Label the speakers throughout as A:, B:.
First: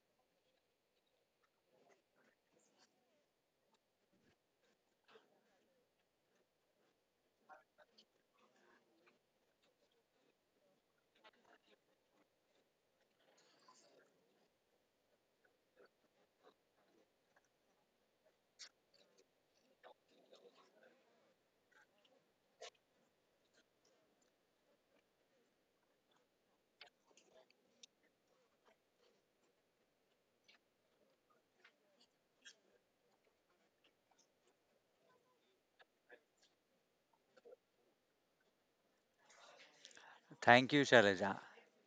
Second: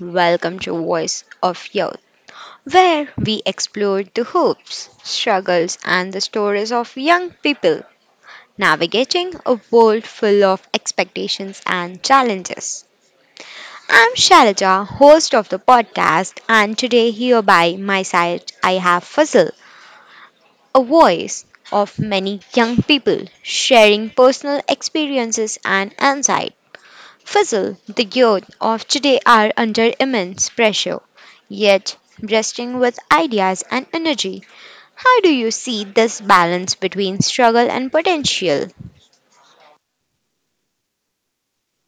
A: welcome to Voice of Youth, where we explore the hopes, struggles, and the stories of young people navigating a world full of expectations and challenges. I'm Shalaja, host of the podcast, and today here by my side I have Fazil, a voice of many young people sharing personal experiences and insight. Fizzle, the youth of today are under immense pressure, yet bursting with ideas and energy. How do you see this balance between struggle and potential?
B: Thank you, Shalaja.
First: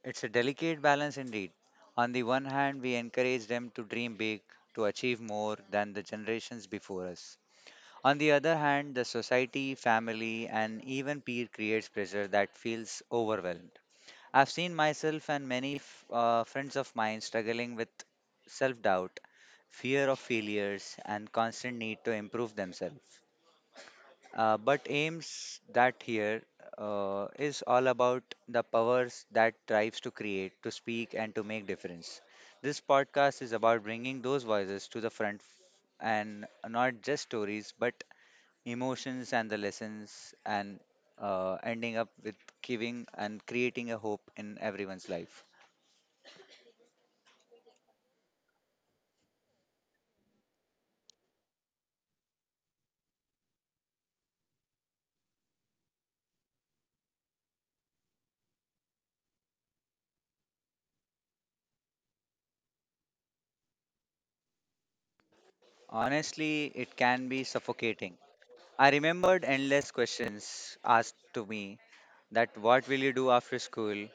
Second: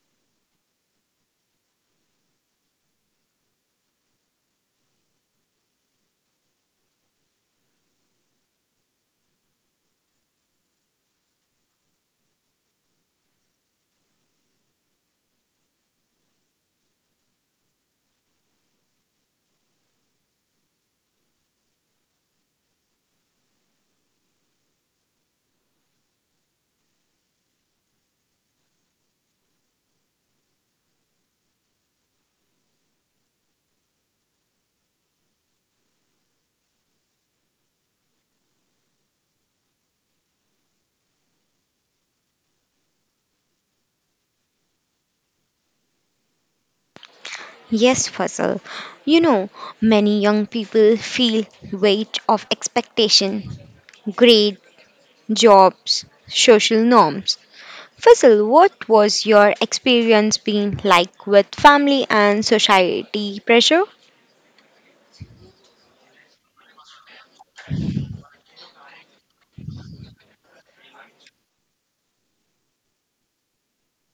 B: It's a delicate balance indeed. On the one hand, we encourage them to dream big, to achieve more than the generations before us. On the other hand, the society, family, and even peer creates pressure that feels overwhelmed. I've seen myself and many friends of mine struggling with self doubt, fear of failures, and constant need to improve themselves. But aims that here is all about the powers that drives to create, to speak, and to make difference. This podcast is about bringing those voices to the front and not just stories, but emotions and the lessons, and ending up with giving and creating a hope in everyone's life.
A: Yes, Fizzle. You know, many young people feel weight of expectation, grade, jobs, social norms. Fizzle, what was your experience being like with family and society pressure?
B: Honestly, it can be suffocating. I remembered endless questions asked to me that what will you do after school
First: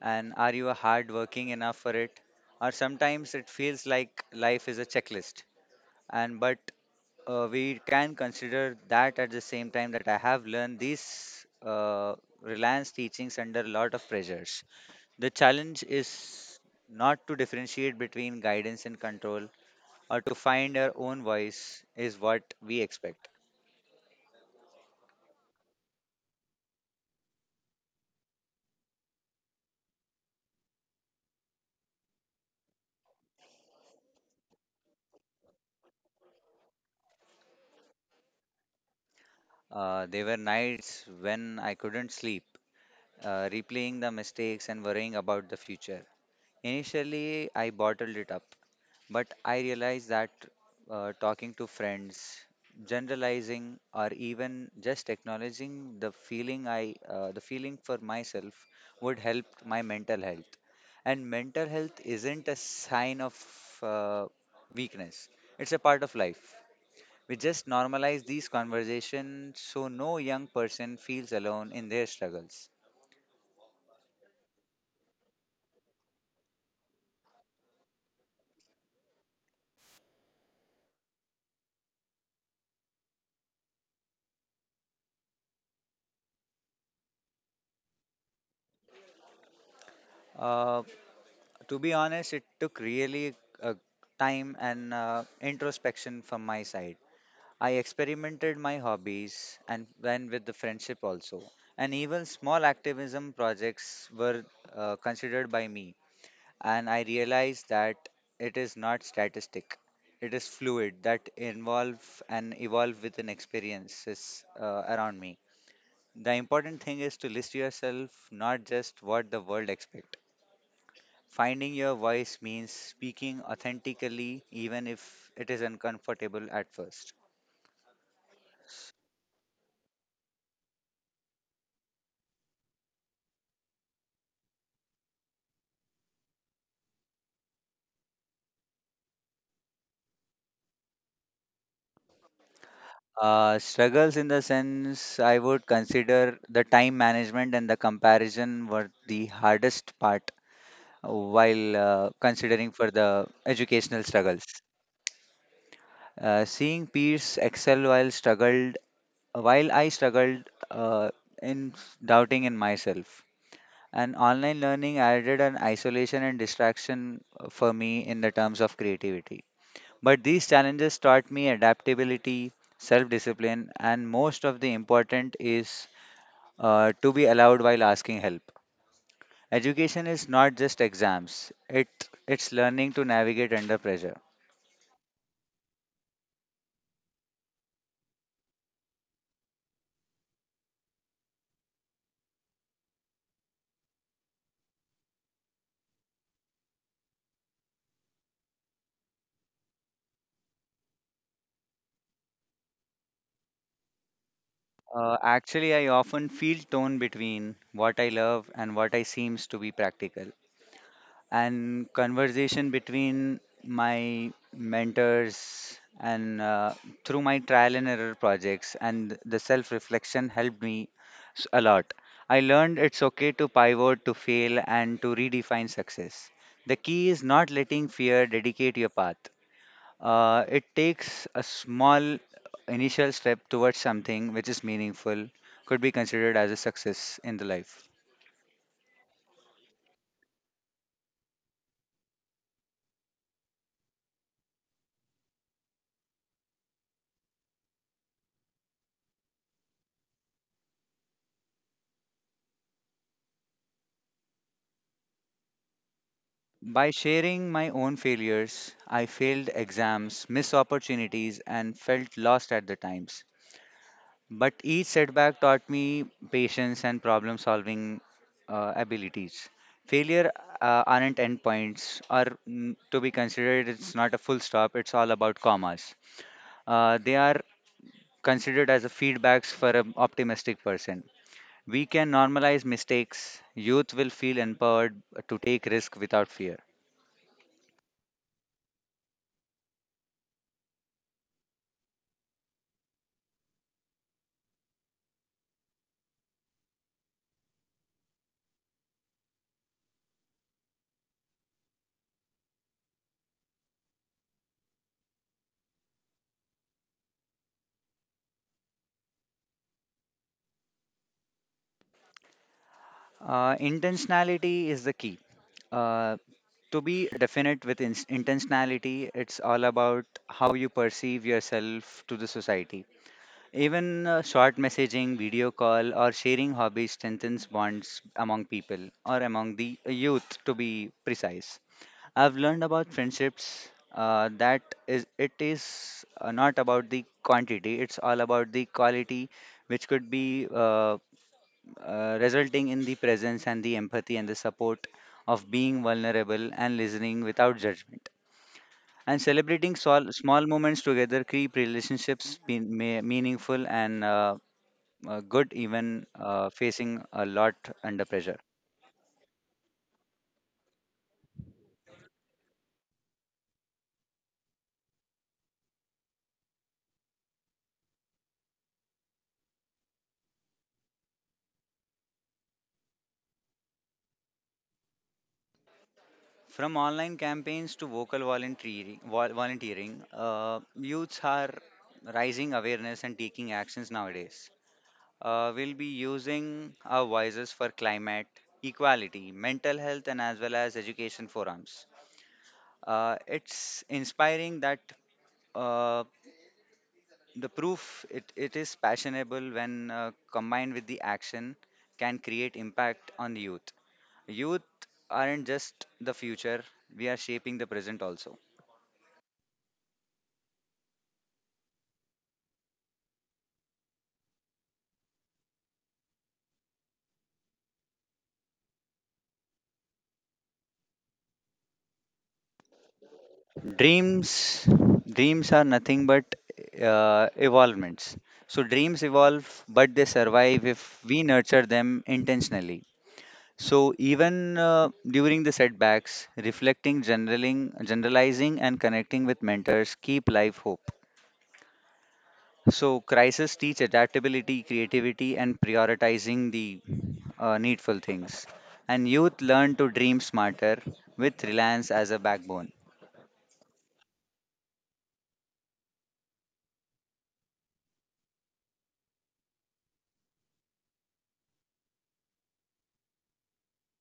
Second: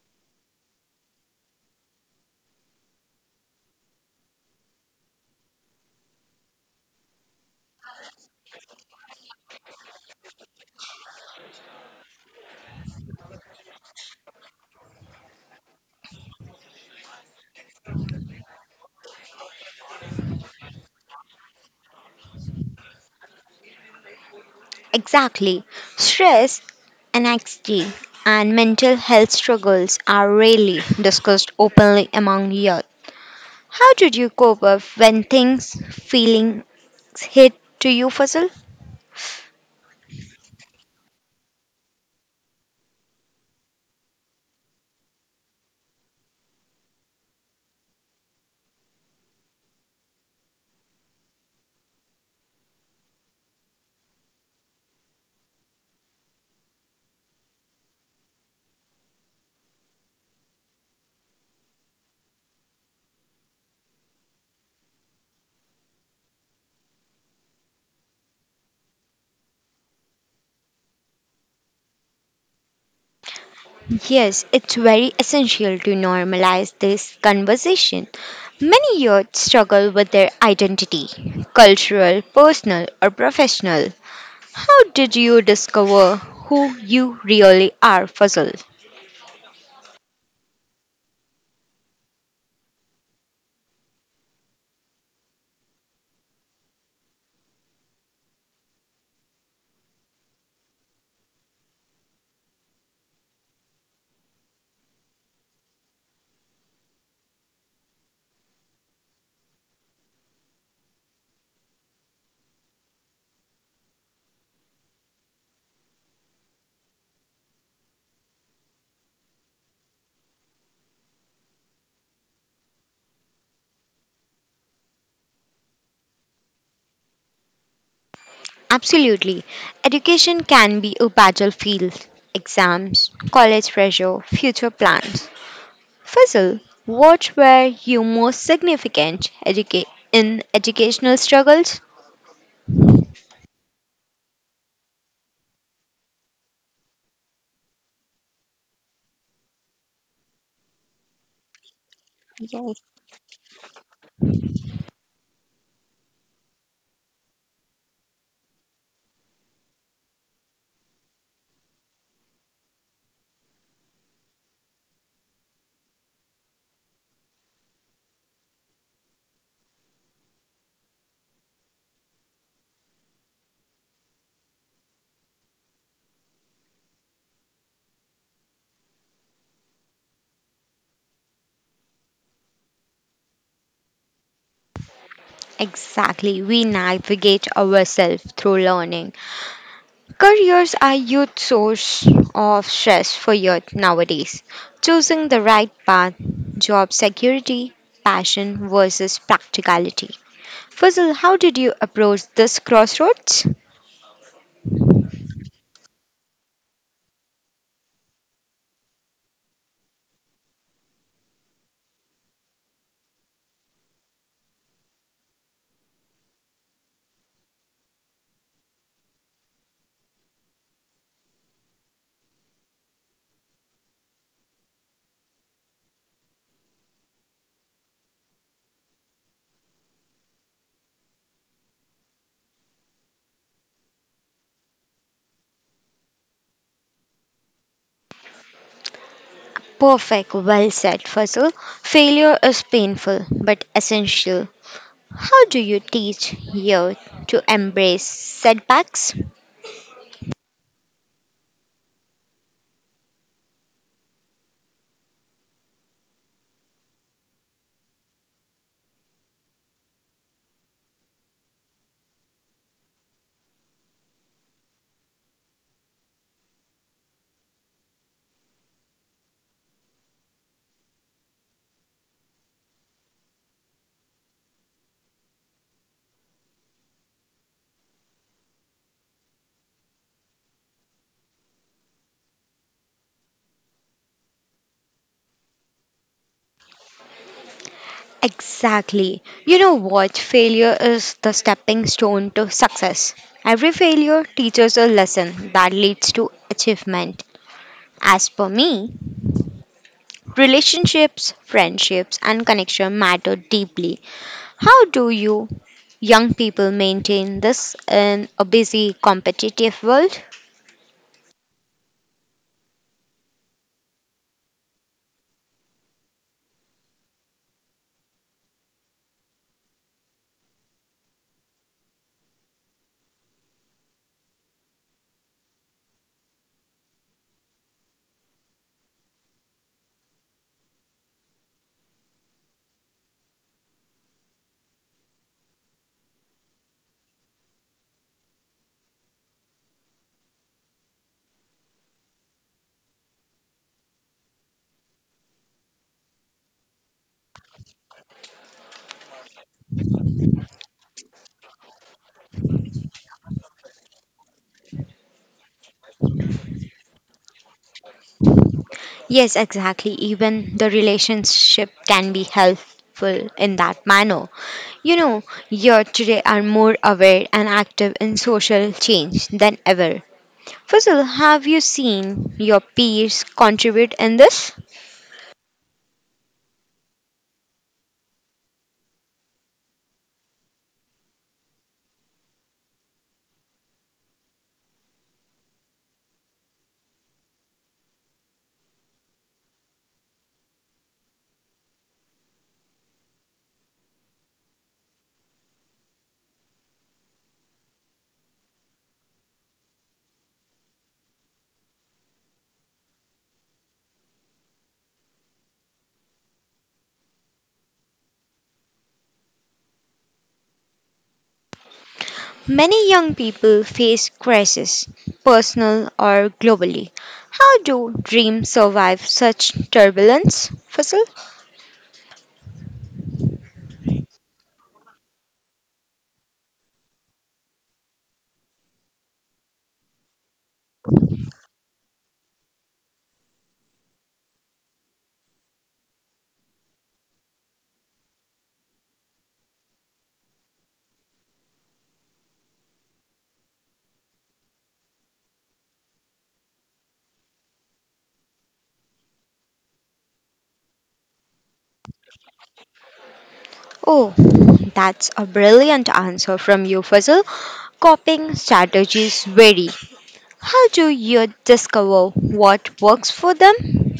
B: and are you hardworking enough for it? Or sometimes it feels like life is a checklist, and but we can consider that at the same time that I have learned these Reliance teachings under a lot of pressures. The challenge is not to differentiate between guidance and control or to find our own voice is what we expect.
A: Exactly. Stress, anxiety, and mental health struggles are rarely discussed openly among youth. How did you cope up when things, feelings hit to you, Fazal?
B: There were nights when I couldn't sleep replaying the mistakes and worrying about the future. Initially, I bottled it up, but I realized that talking to friends, generalizing, or even just acknowledging the feeling for myself, would help my mental health. And mental health isn't a sign of uh, weakness; it's a part of life. We just normalize these conversations so no young person feels alone in their struggles.
A: Yes, it's very essential to normalize this conversation. Many youth struggle with their identity, cultural, personal, or professional. How did you discover who you really are, Fazal?
B: Uh, To be honest, it took really uh, time and introspection from my side. I experimented my hobbies and then with the friendship also. And even small activism projects were considered by me. And I realized that it is not statistic. It is fluid that involve and evolve with an experiences around me. The important thing is to list yourself, not just what the world expects. Finding your voice means speaking authentically, even if it is uncomfortable at first.
A: Absolutely. Education can be a battlefield. Exams, college pressure, future plans. Fizzle, what were your most significant in educational struggles?
B: Struggles in the sense I would consider the time management and the comparison were the hardest part while considering
A: Yes.
B: for the educational struggles. Seeing peers excel while struggled, while I struggled uh, in doubting in myself. And online learning added an isolation and distraction for me in the terms of creativity. But these challenges taught me adaptability, self discipline, and most of the important is to be allowed while asking help. Education is not just exams, it, it's learning to navigate under pressure.
A: Exactly, we navigate ourselves through learning. Careers are huge source of stress for youth nowadays. Choosing the right path, job security, passion versus practicality. Fuzzle, how did you approach this crossroads?
B: Actually, I often feel torn between what I love and what I seems to be practical. And conversation between my mentors and through my trial and error projects and the self reflection helped me a lot. I learned it's okay to pivot to fail and to redefine success. The key is not letting fear dedicate your path. Uh, it takes a small initial step towards something which is meaningful could be considered as a success in the life.
A: Perfect, well said, Fuzzle. Failure is painful but essential. How do you teach youth to embrace setbacks?
B: By sharing my own failures, I failed exams, missed opportunities, and felt lost at the times. But each setback taught me patience and problem solving abilities. Failure aren't endpoints, or to be considered, it's not a full stop, it's all about commas. They are considered as a feedbacks for an optimistic person. We can normalize mistakes. Youth will feel empowered to take risk without fear.
A: Exactly. You know what? Failure is the stepping stone to success. Every failure teaches a lesson that leads to achievement. As per me, relationships, friendships, and connection matter deeply. How do you young people maintain this in a busy, competitive world?
B: Intentionality is the key. Uh, to be definite with ins intentionality, it's all about how you perceive yourself to the society. Even short messaging, video call, or sharing hobbies strengthens bonds among people or among the youth, to be precise. I've learned about friendships that it is not about the quantity, it's all about the quality, which could be resulting in the presence and the empathy and the support of being vulnerable and listening without judgment. And celebrating small moments together create relationships meaningful and good, even facing a lot under pressure.
A: Yes, exactly. Even the relationship can be helpful in that manner. You know, youth today are more aware and active in social change than ever. Fazil, have you seen your peers contribute in this?
B: From online campaigns to vocal volunteering, volunteering youths are rising awareness and taking actions nowadays. We'll be using our voices for climate, equality, mental health, and as well as education forums. It's inspiring that uh, the proof it is passionable when combined with the action can create impact on the youth. Youth aren't just the future, we are shaping the present also.
A: Many young people face crisis, personal or globally. How do dreams survive such turbulence, Fazil?
B: dreams dreams are nothing but evolvements. So dreams evolve but they survive if we nurture them intentionally. So even during the setbacks reflecting generaling generalizing and connecting with mentors keep life hope. So crises teach adaptability creativity and prioritizing the needful things and youth learn to dream smarter with reliance as a backbone.
A: Oh, that's a brilliant answer from you, Fuzzle. Copying strategies vary. How do you discover what works for them?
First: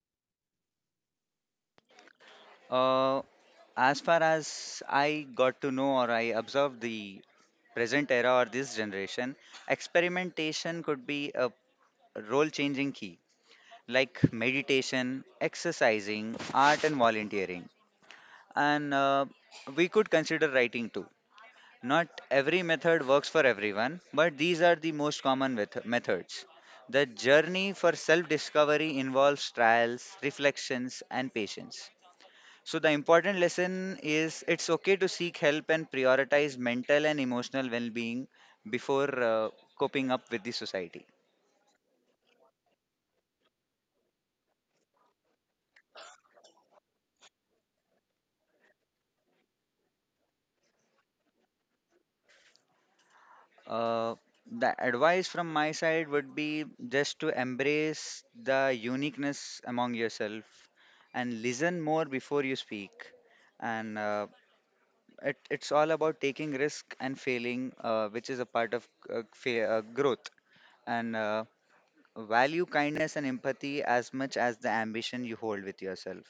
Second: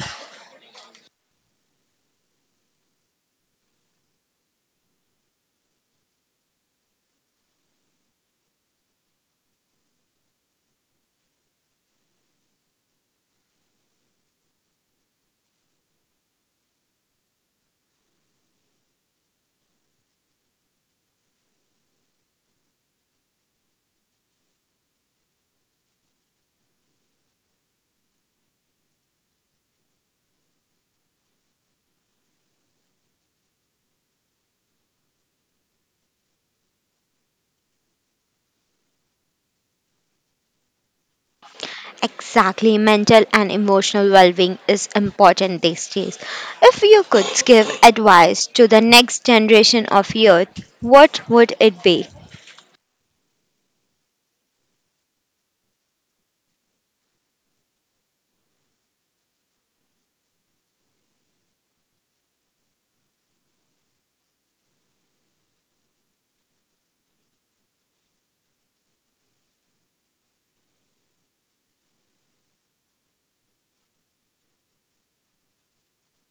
B: Uh, as far as I got to know or I observed the present era or this generation, experimentation could be a role changing key, like meditation, exercising, art, and volunteering. And we could consider writing too. Not every method works for everyone, but these are the most common methods. The journey for self discovery involves trials, reflections, and patience. So, the important lesson is it's okay to seek help and prioritize mental and emotional well being before coping up with the society.
A: Exactly, mental and emotional well being is important these days. If you could give advice to the next generation of youth, what would it be?
B: Uh, the advice from my side would be just to embrace the uniqueness among yourself and listen more before you speak. And it's all about taking risk and failing, which is a part of growth. And Value kindness and empathy as much as the ambition you hold with yourself.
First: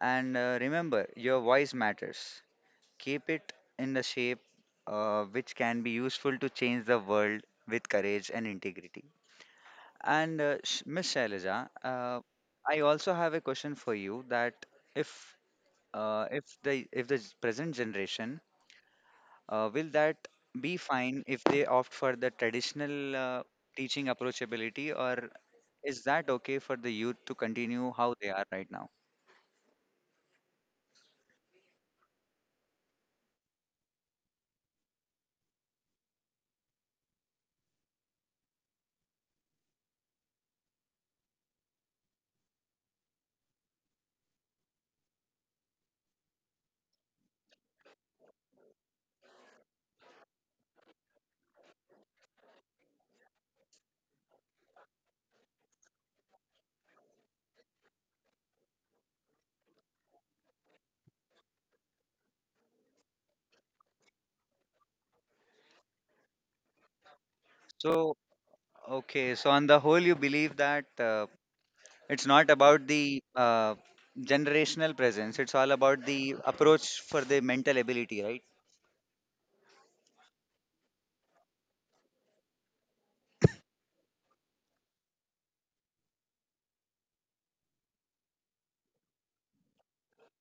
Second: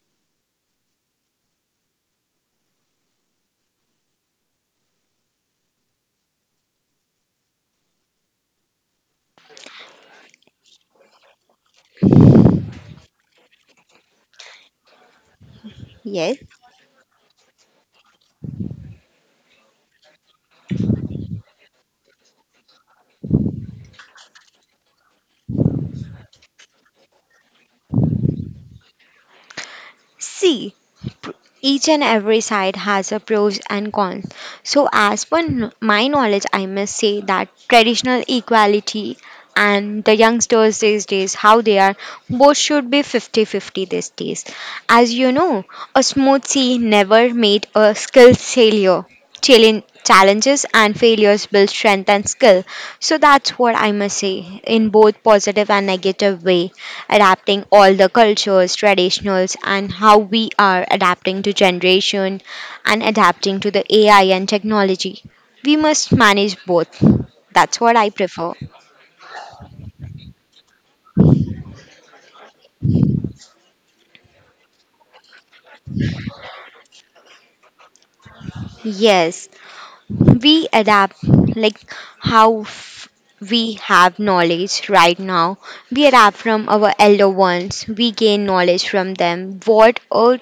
B: And remember, your voice matters. Keep it in the shape which can be useful to change the world with courage and integrity. And Miss Shailaja, I also have a question for you that if
A: Yes.
B: if the present generation will that be fine if they opt for the traditional teaching approachability or is that okay for the youth to continue how they are right now?
A: See, pr- each and every side has a pros and cons. So, as per my knowledge, I must say that traditional equality and the youngsters these days, how they are, both should be 50-50 these days. As you know, a smooth sea never made a skilled sailor. Challenges and failures build strength and skill. So that's what I must say, in both positive and negative way, adapting all the cultures, traditionals, and how we are adapting to generation and adapting to the AI and technology. We must manage both. That's what I
B: So,
A: prefer.
B: okay, so on the whole, you believe that it's not about the generational presence, it's all about the approach for the mental ability, right?
A: Yes, we adapt like how we have knowledge right now. We adapt from our elder ones, we gain knowledge from them. What all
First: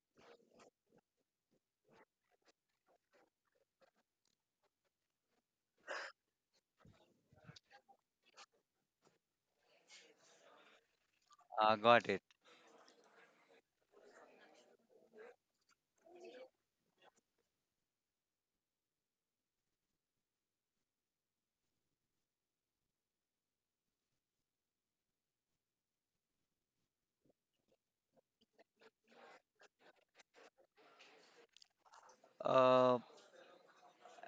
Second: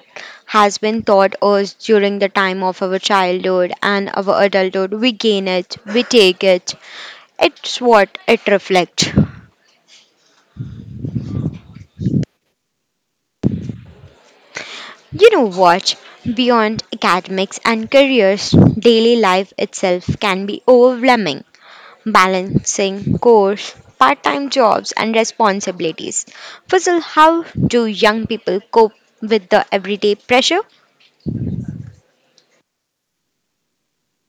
A: has been taught us during the time of our childhood and our adulthood, we gain it, we take it. It's what it reflects.
B: Got it.
A: You know what? Beyond academics and careers, daily life itself can be overwhelming. Balancing course, part time jobs, and responsibilities. Fuzzle, how do young people cope with the everyday pressure?
B: Uh,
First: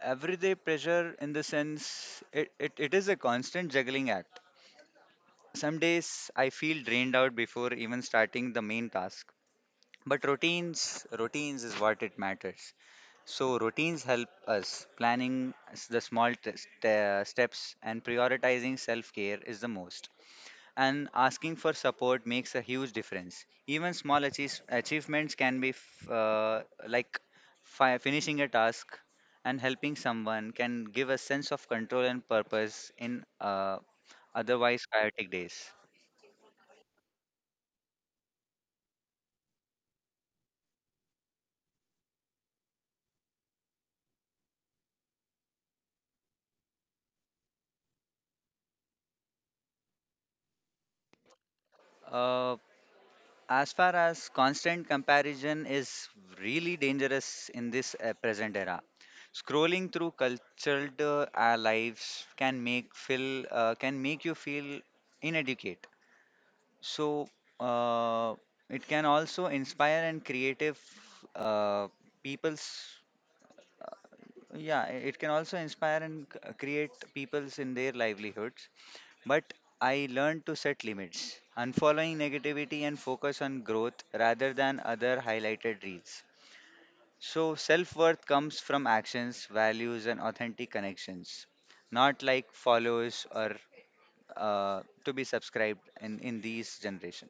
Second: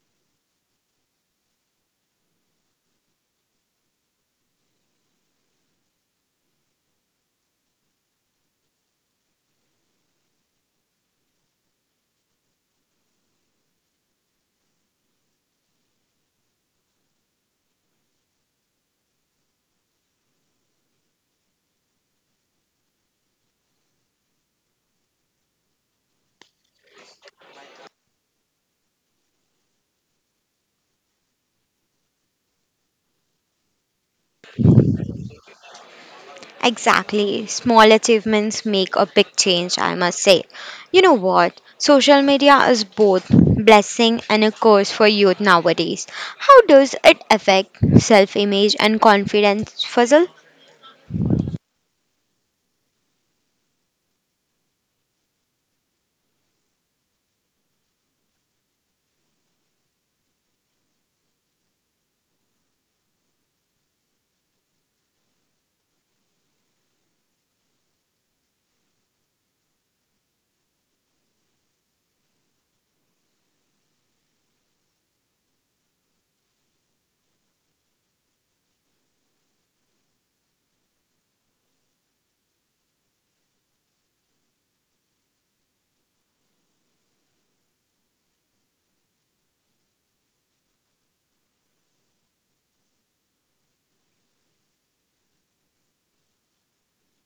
B: everyday pressure, in the sense, it is a constant juggling act. Some days I feel drained out before even starting the main task. But routines, routines is what it matters. So, routines help us. Planning the small steps and prioritizing self care is the most. And asking for support makes a huge difference. Even small achievements can be like finishing a task and helping someone can give a sense of control and purpose in uh, otherwise chaotic days.
A: Exactly. Small achievements make a big change, I must say. You know what? Social media is both blessing and a curse for youth nowadays. How does it affect self-image and confidence, Fuzzle?
B: Uh, As far as constant comparison is really dangerous in this present era, scrolling through cultured our lives can make feel can make you feel inadequate. So uh, it can also inspire and creative uh, people's yeah, I- it can also inspire and create peoples in their livelihoods. But I learned to set limits, unfollowing negativity and focus on growth rather than other highlighted reels. So self worth comes from actions, values, and authentic connections, not like follows or to be subscribed in these generation.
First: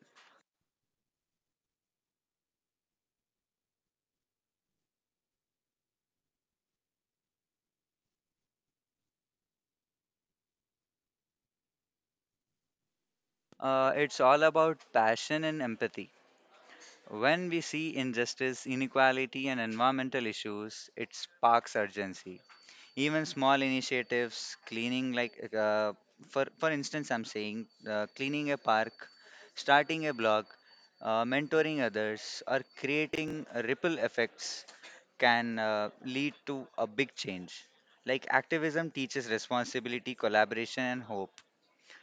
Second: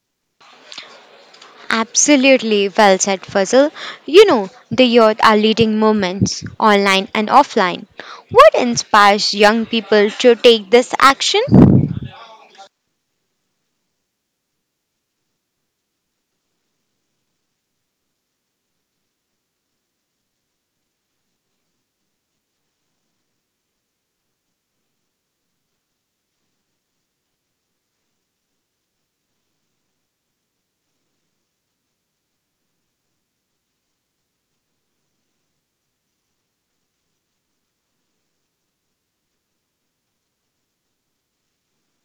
A: Absolutely well said, Fuzzle. You know, the youth are leading movements, online and offline. What inspires young people to take this action?
B: It's all about passion and empathy. When we see injustice, inequality, and environmental issues, it sparks urgency. Even small initiatives, cleaning, like for instance, I'm saying cleaning a park, starting a blog, mentoring others, or creating ripple effects can lead to a big change. Like activism teaches responsibility, collaboration, and hope.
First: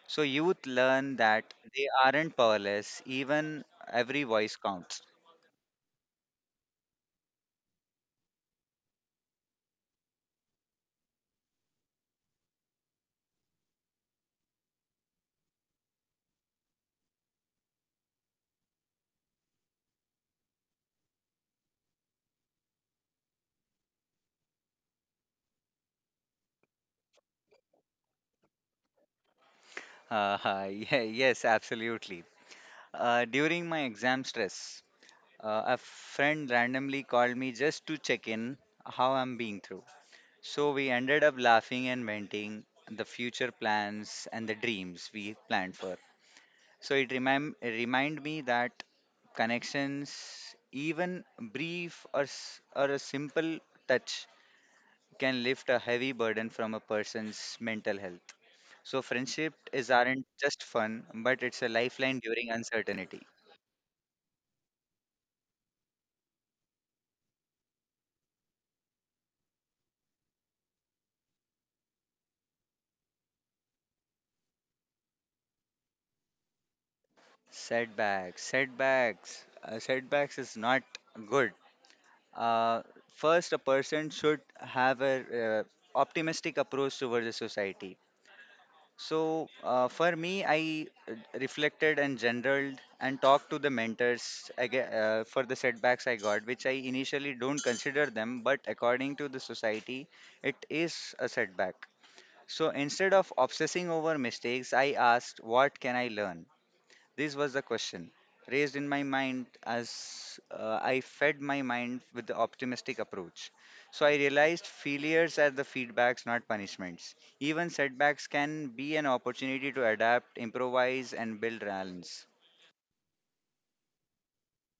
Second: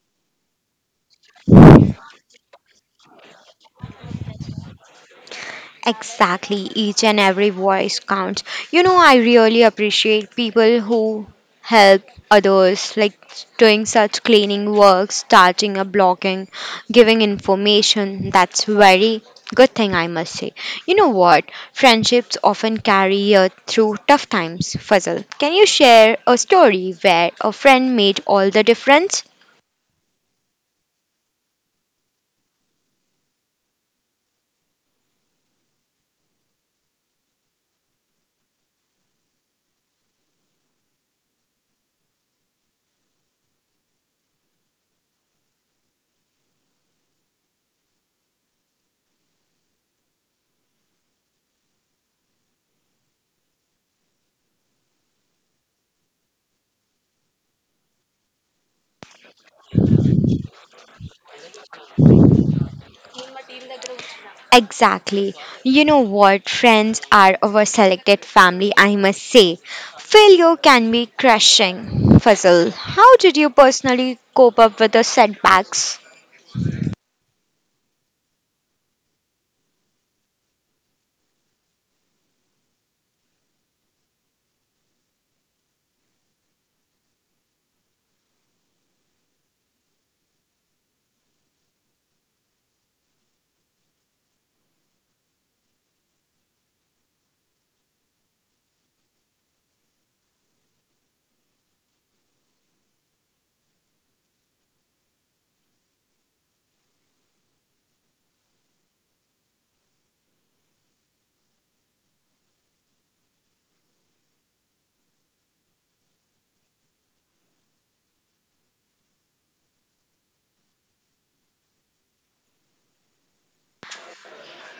B: So youth learn that they aren't powerless, even every voice counts.
A: Exactly, each and every voice counts. You know, I really appreciate people who help others, like doing such cleaning work, starting a blogging, giving information. That's very good thing, I must say. You know what? Friendships often carry you through tough times. Fuzzle, can you share a story where a friend made all the difference?
B: Yeah, yes, absolutely. During my exam stress, a friend randomly called me just to check in how I'm being through. So we ended up laughing and venting the future plans and the dreams we planned for. So it remind me that connections, even brief or a simple touch, can lift a heavy burden from a person's mental health. So friendship is aren't just fun, but it's a lifeline during uncertainty.
A: Exactly. You know what? Friends are our selected family, I must say. Failure can be crushing. Fuzzle, how did you personally cope up with the setbacks?
B: Setbacks is not good. Uh, first, a person should have a uh, optimistic approach towards the society. So for me, I reflected and generaled and talked to the mentors aga for the setbacks I got, which I initially don't consider them, but according to the society, it is a setback. So instead of obsessing over mistakes, I asked, "What can I learn?" This was the question raised in my mind as I fed my mind with the optimistic approach. So I realized failures are the feedbacks, not punishments. Even setbacks can be an opportunity to adapt, improvise, and build resilience.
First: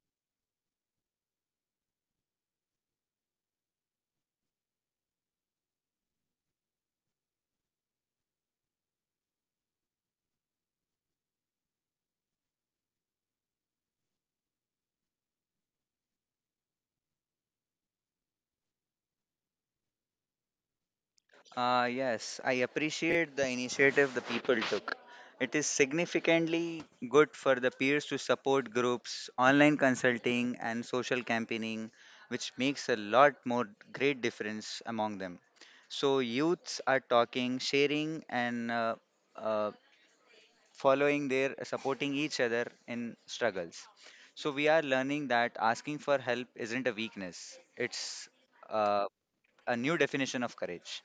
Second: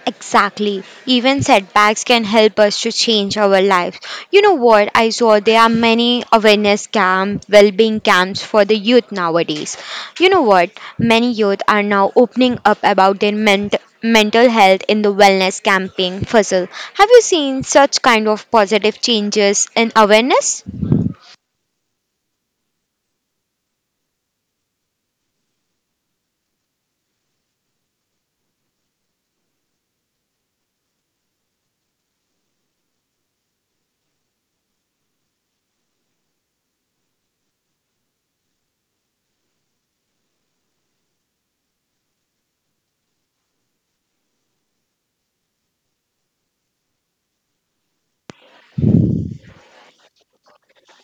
A: Exactly. Even setbacks can help us to change our lives. You know what? I saw there are many awareness camps, well-being camps for the youth nowadays. You know what? Many youth are now opening up about their mental health in the wellness camping, Fuzzle. Have you seen such kind of positive changes in awareness?
B: Yes, I appreciate the initiative the people took. It is significantly good for the peers to support groups, online consulting, and social campaigning, which makes a lot more great difference among them. So youths are talking, sharing, and uh, following their supporting each other in struggles. So we are learning that asking for help isn't a weakness; it's uh, a new definition of courage.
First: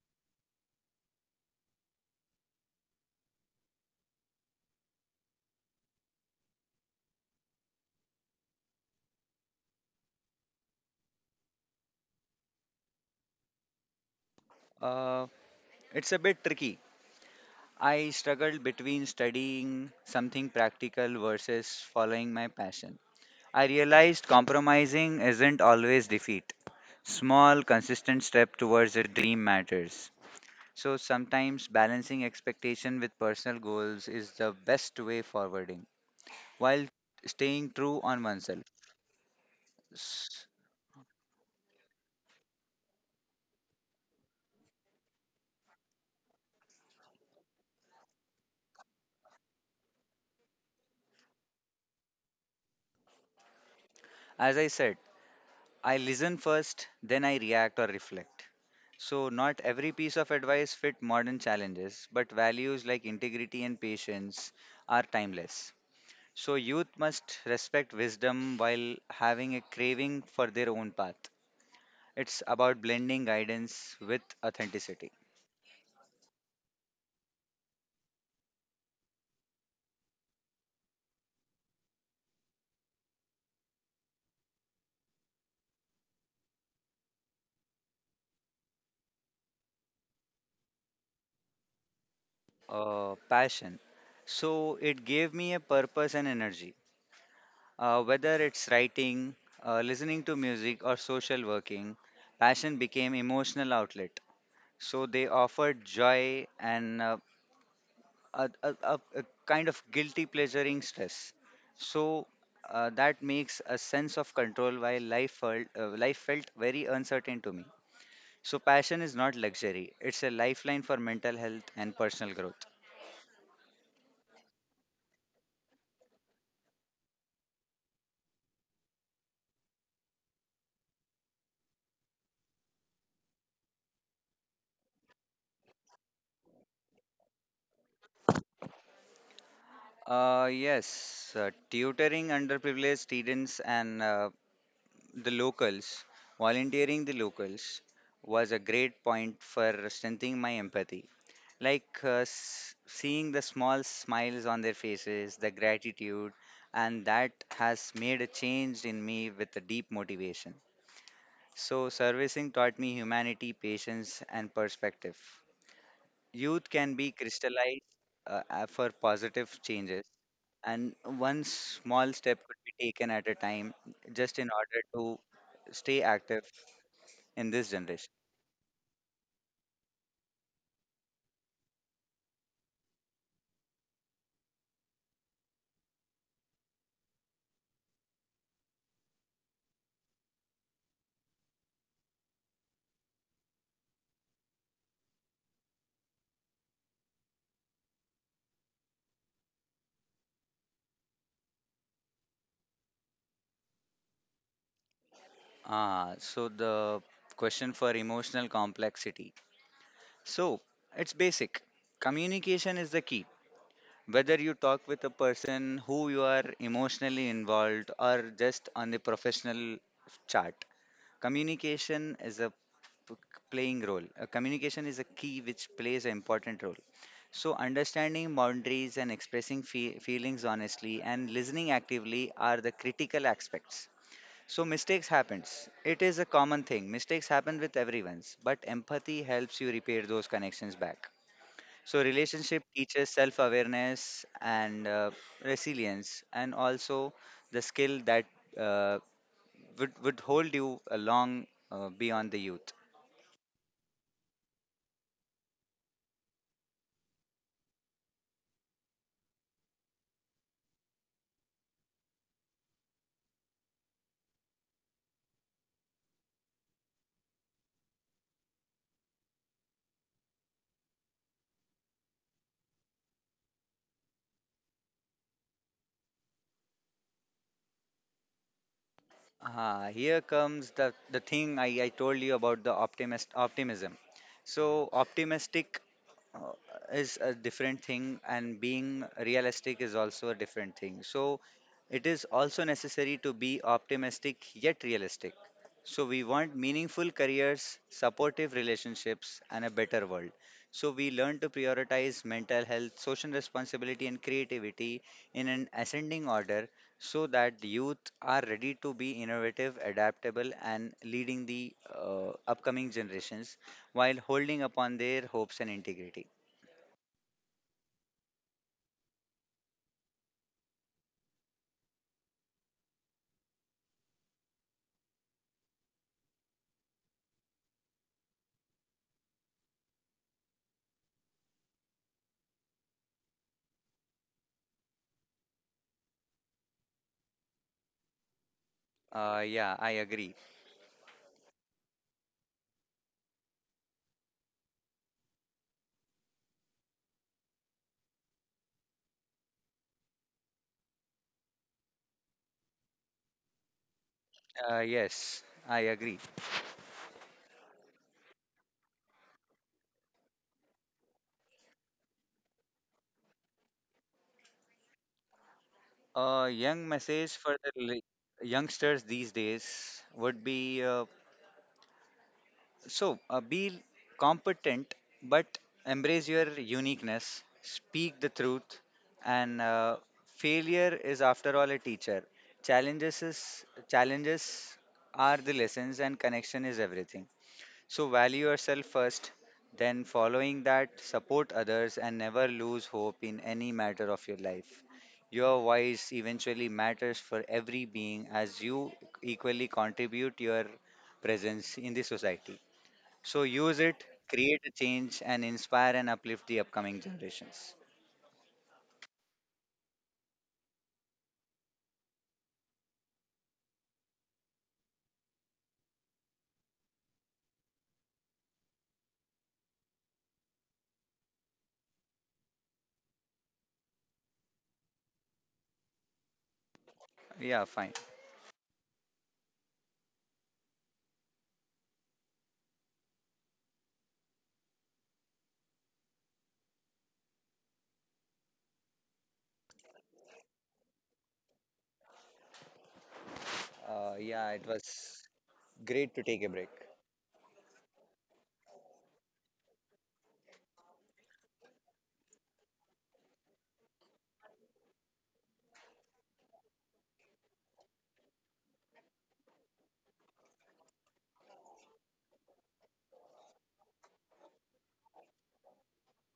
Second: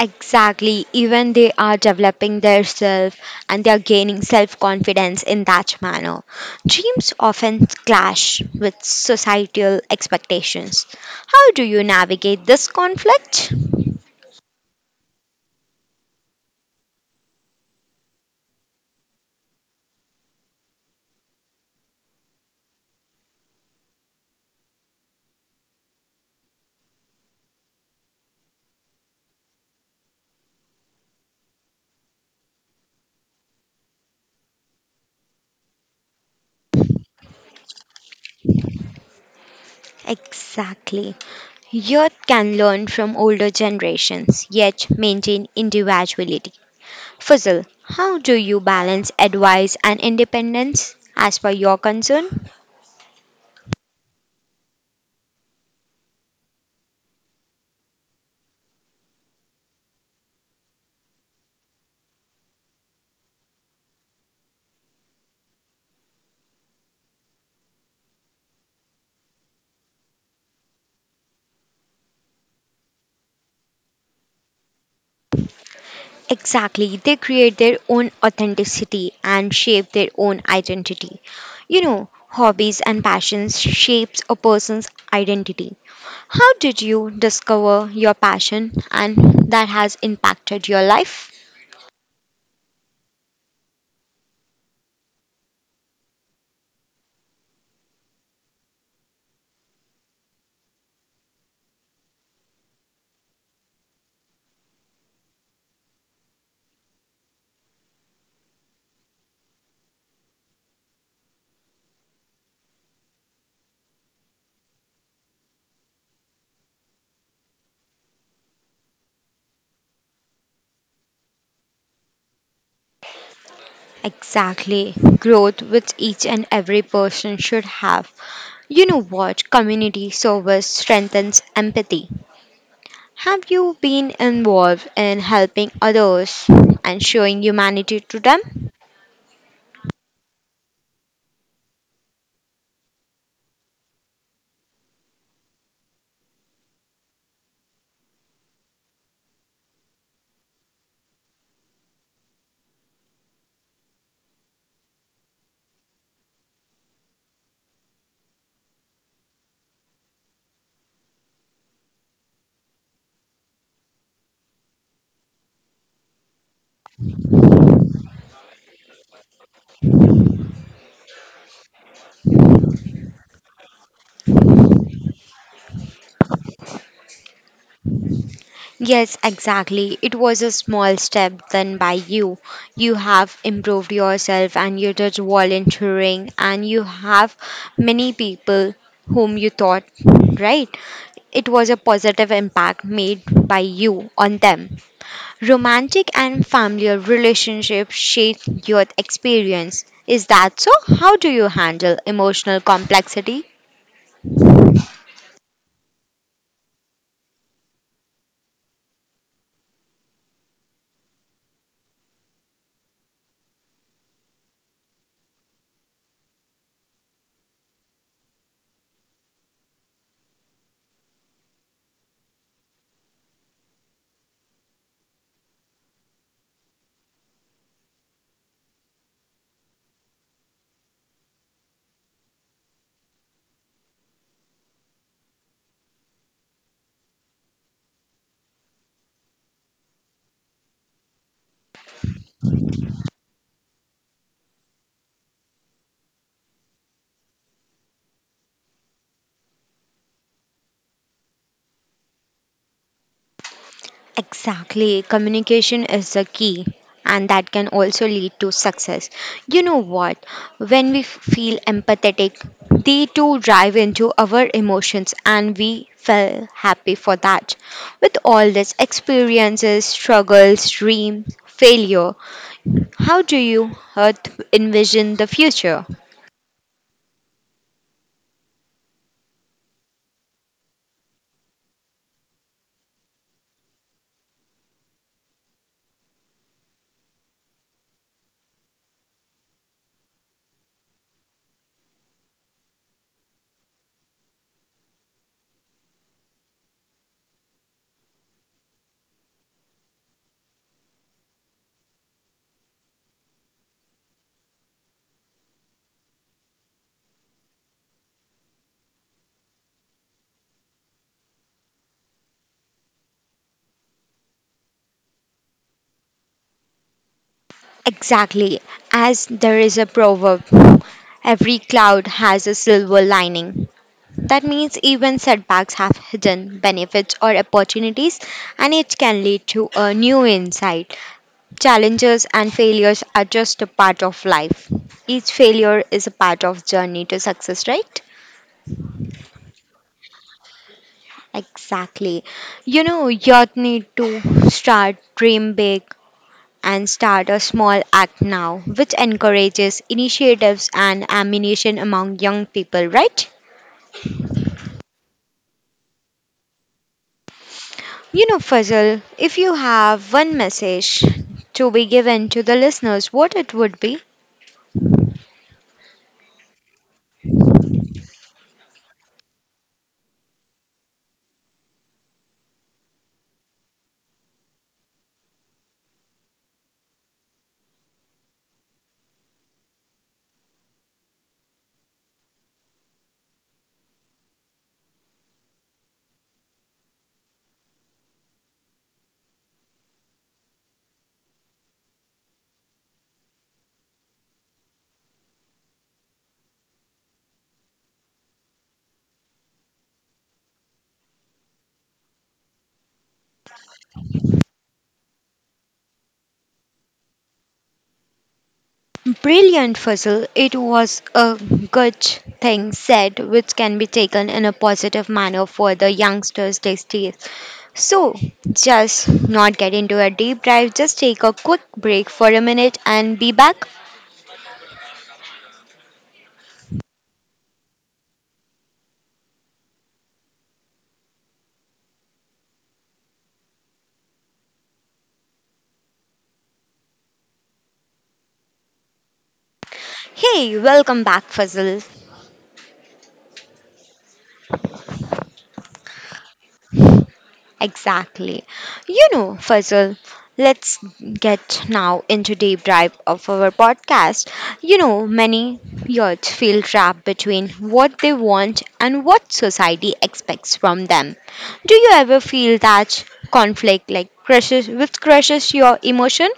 A: Exactly. Even they are developing their self and they are gaining self confidence in that manner. Dreams often clash with societal expectations. How do you navigate this conflict?
B: Uh, It's a bit tricky. I struggled between studying something practical versus following my passion. I realized compromising isn't always defeat. Small, consistent step towards a dream matters. So sometimes balancing expectation with personal goals is the best way forwarding while staying true on oneself. S-
A: Exactly. Youth can learn from older generations, yet maintain individuality. Fuzzle, how do you balance advice and independence as per your concern?
B: As I said, I listen first, then I react or reflect. So, not every piece of advice fit modern challenges, but values like integrity and patience are timeless. So, youth must respect wisdom while having a craving for their own path. It's about blending guidance with authenticity.
A: Exactly. They create their own authenticity and shape their own identity. You know, hobbies and passions shapes a person's identity. How did you discover your passion and that has impacted your life?
B: Passion. So, it gave me a purpose and energy. Whether it's writing, listening to music, or social working, passion became emotional outlet. So they offer joy and a kind of guilty pleasuring stress. So that makes a sense of control while life felt very uncertain to me. So passion is not luxury, it's a lifeline for mental health and personal growth.
A: Exactly. Growth which each and every person should have. You know what? Community service strengthens empathy. Have you been involved in helping others and showing humanity to them?
B: Yes, tutoring underprivileged students and the locals, volunteering the locals was a great point for strengthening my empathy. Like seeing the small smiles on their faces, the gratitude, and that has made a change in me with a deep motivation. So, servicing taught me humanity, patience, and perspective. Youth can be crystallized for positive changes, and one small step could be taken at a time just in order to stay active in this generation.
A: Yes, exactly. It was a small step done by you. You have improved yourself and you did volunteering, and you have many people whom you thought, right? It was a positive impact made by you on them. Romantic and familiar relationships shape your experience. Is that so? How do you handle emotional complexity?
B: Ah, so the question for emotional complexity. So it's basic. Communication is the key. Whether you talk with a person who you are emotionally involved or just on the professional chart, communication is a p- playing role. Communication is a key which plays an important role. So, understanding boundaries and expressing feelings honestly and listening actively are the critical aspects. So mistakes happens. It is a common thing. Mistakes happen with everyone's, but empathy helps you repair those connections back. So relationship teaches self-awareness and resilience, and also the skill that uh, would hold you along beyond the youth.
A: Exactly. Communication is the key, and that can also lead to success. You know what? When we feel empathetic, they too drive into our emotions, and we feel happy for that. With all these experiences, struggles, dreams, failure, how do you envision the future?
B: Ah, here comes the thing I told you about the optimist optimism. So optimistic uh, is a different thing and being realistic is also a different thing. So it is also necessary to be optimistic yet realistic. So we want meaningful careers, supportive relationships and a better world. So we learn to prioritize mental health, social responsibility and creativity in an ascending order so that the youth are ready to be innovative, adaptable, and leading the upcoming generations while holding upon their hopes and integrity.
A: Exactly. As there is a proverb, every cloud has a silver lining. That means even setbacks have hidden benefits or opportunities, and it can lead to a new insight. Challenges and failures are just a part of life. Each failure is a part of journey to success, right?
B: Yeah, I agree.
A: Exactly. You know, you need to start dream big and start a small act now, which encourages initiatives and ammunition among young people, right?
B: Yes, I agree.
A: You know, Fazal, if you have one message to be given to the listeners, what it would be?
B: A young message for the youngsters these days would be be competent, but embrace your uniqueness, speak the truth, and failure is after all a teacher. Challenges are the lessons, and connection is everything. So value yourself first, then following that, support others, and never lose hope in any matter of your life. Your voice eventually matters for every being as you equally contribute your presence in the society. So use it, create a change, and inspire and uplift the upcoming generations.
A: Brilliant, Fazal. It was a good thing said, which can be taken in a positive manner for the youngsters these days. So, just not get into a deep dive, just take a quick break for a minute and be back.
B: Yeah, fine.
A: Hey, welcome back, Fazal.
B: Yeah, it was great to take a break.
A: Exactly. You know, Fazal, let's get now into deep dive of our podcast. You know, many youths feel trapped between what they want and what society expects from them. Do you ever feel that conflict like crushes which crushes your emotion?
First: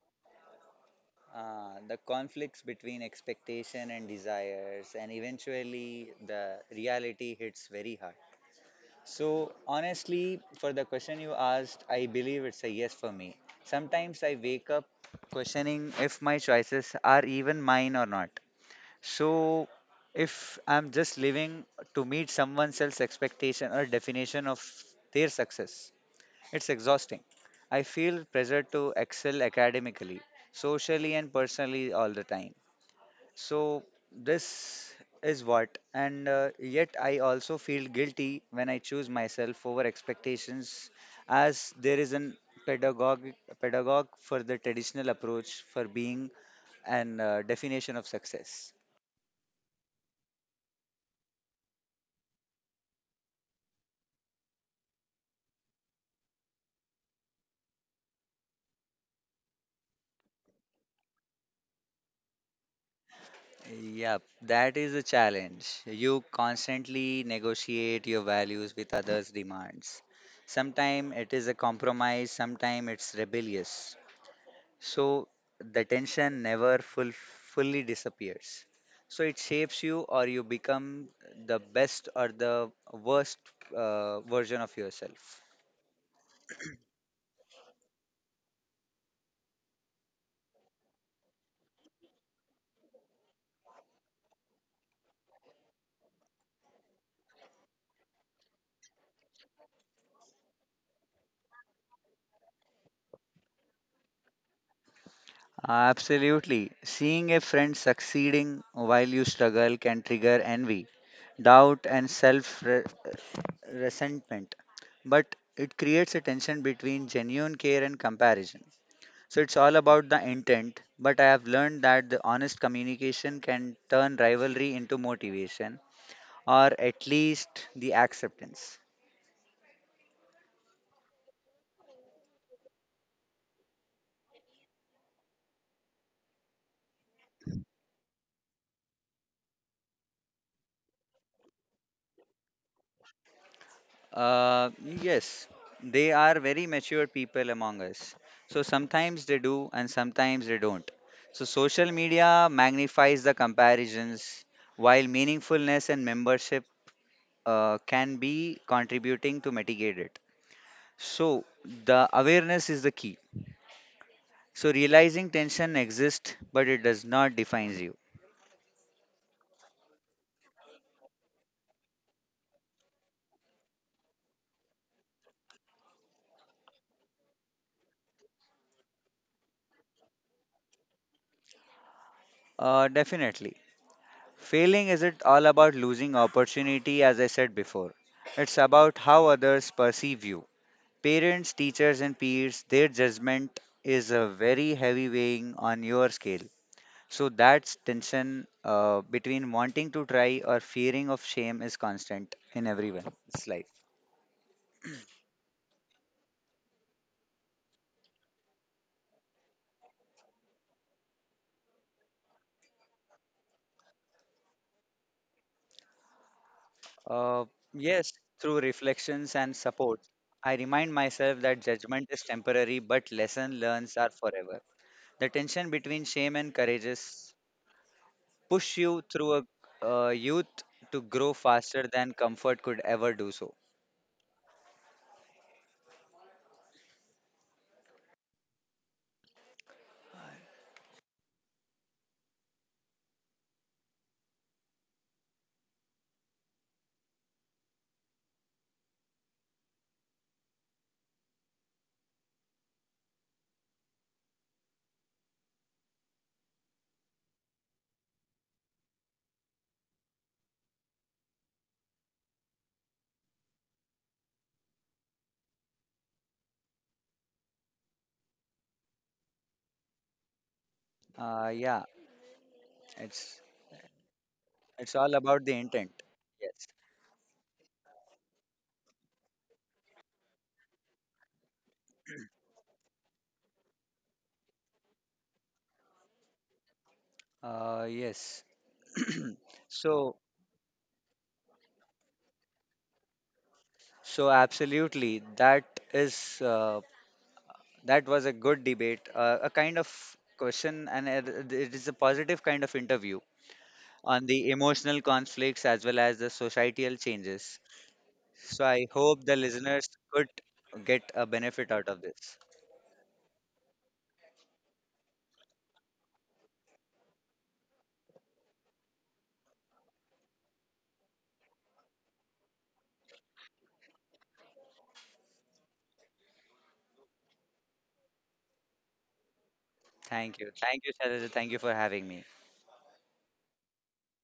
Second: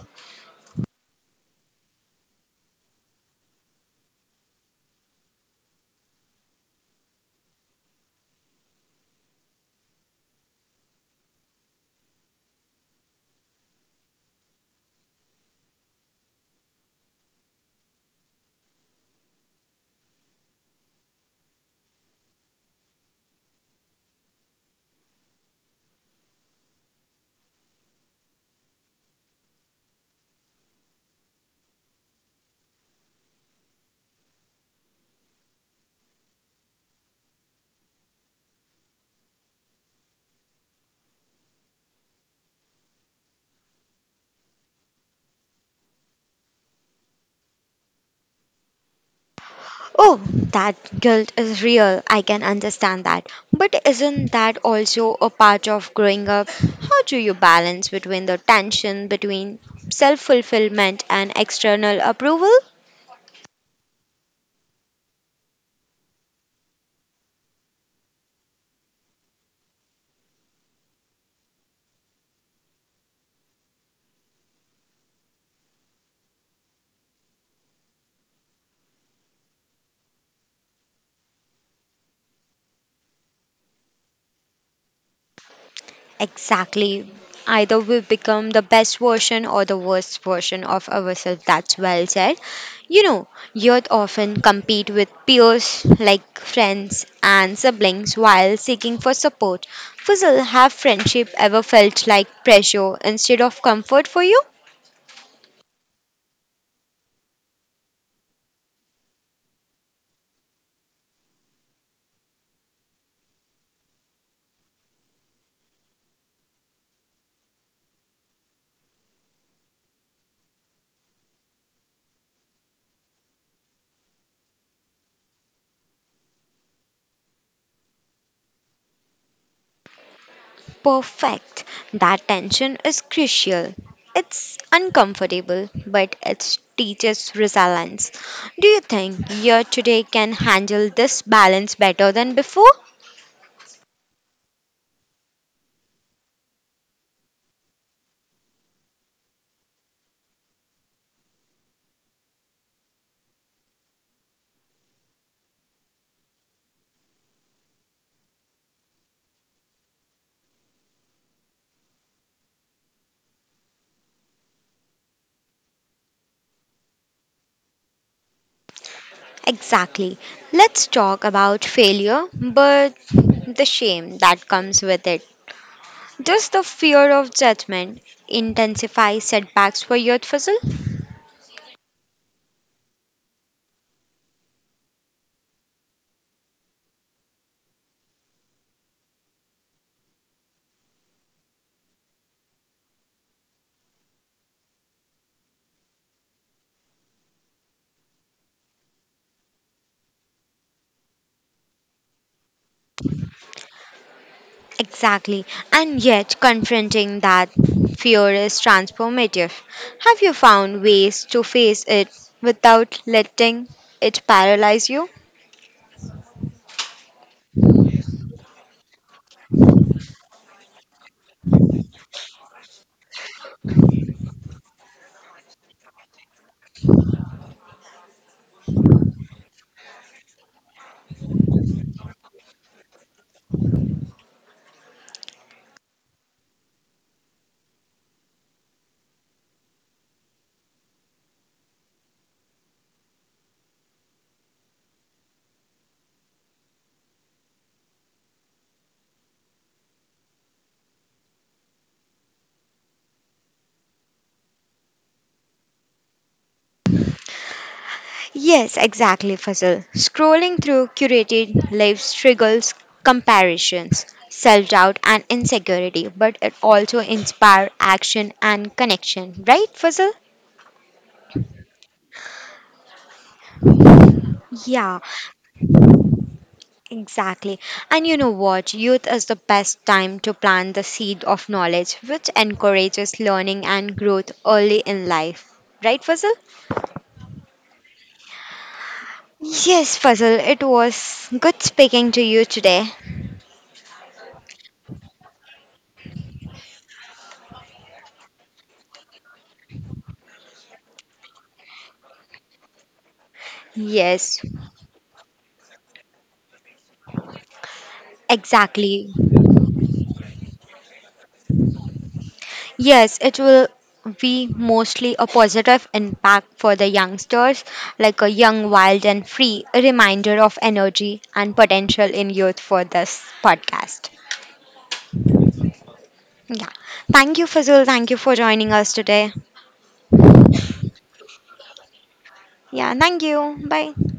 B: The conflicts between expectation and desires, and eventually the reality hits very hard. So, honestly, for the question you asked, I believe it's a yes for me. Sometimes I wake up questioning if my choices are even mine or not. So, if I'm just living to meet someone else's expectation or definition of their success, it's exhausting. I feel pressure to excel academically, socially, and personally all the time. So, this is what, and yet I also feel guilty when I choose myself over expectations, as there is an pedagogic pedagogue for the traditional approach for being and definition of success.
A: Oh, that guilt is real. I can understand that. But isn't that also a part of growing up? How do you balance between the tension between self fulfillment and external approval?
B: Yep, that is a challenge. You constantly negotiate your values with others' demands. Sometimes it is a compromise, sometimes it's rebellious. So the tension never full, fully disappears. So it shapes you, or you become the best or the worst version of yourself.
A: Exactly. Either we become the best version or the worst version of ourselves. That's well said. You know, youth often compete with peers like friends and siblings while seeking for support. Fuzzle, have friendship ever felt like pressure instead of comfort for you?
B: Absolutely. Seeing a friend succeeding while you struggle can trigger envy, doubt, and self resentment, but it creates a tension between genuine care and comparison. So it's all about the intent, but I have learned that the honest communication can turn rivalry into motivation or at least the acceptance.
A: Perfect. That tension is crucial. It's uncomfortable, but it teaches resilience. Do you think year today can handle this balance better than before?
B: Yes, they are very mature people among us. So sometimes they do and sometimes they don't. So social media magnifies the comparisons while meaningfulness and membership can be contributing to mitigate it. So, the awareness is the key. So, realizing tension exists, but it does not define you.
A: Exactly. Let's talk about failure, but the shame that comes with it. Does the fear of judgment intensify setbacks for youth, Fizzle?
B: Definitely. Failing isn't all about losing opportunity, as I said before. It's about how others perceive you. Parents, teachers, and peers, their judgment is a very heavy weighing on your scale. So, that tension between wanting to try or fearing of shame is constant in everyone's life.
A: Exactly. And yet, confronting that fear is transformative. Have you found ways to face it without letting it paralyze you?
B: Uh, yes, through reflections and support, I remind myself that judgment is temporary, but lesson learns are forever. The tension between shame and courageous push you through a youth to grow faster than comfort could ever do so.
A: Yes, exactly, Fazil. Scrolling through curated lives triggers comparisons, self doubt, and insecurity, but it also inspires action and connection, right, Fazil?
B: Uh, yeah, it's it's
A: Yeah,
B: all about the intent. Yes.
A: exactly. And you know what? Youth is the best time to plant the seed of knowledge, which encourages learning and growth early in life. Right, Fazil?
B: Yes.
A: Yes,
B: so
A: Fazil, it was good speaking to you today.
B: so absolutely that is that was a good debate, a kind of question, and it is a positive kind of interview on
A: Yes,
B: the emotional conflicts as well as the societal changes. So I
A: exactly.
B: hope the listeners could get a benefit out of this.
A: Yes, it will be mostly a positive impact for the youngsters, like a young, wild, and free, a reminder of energy and potential in youth for this podcast. Yeah. Thank you, Fazul. Thank you for joining us today.
B: Thank you. Thank you, Shailaja. Thank you for having me.
A: Yeah. Thank you. Bye.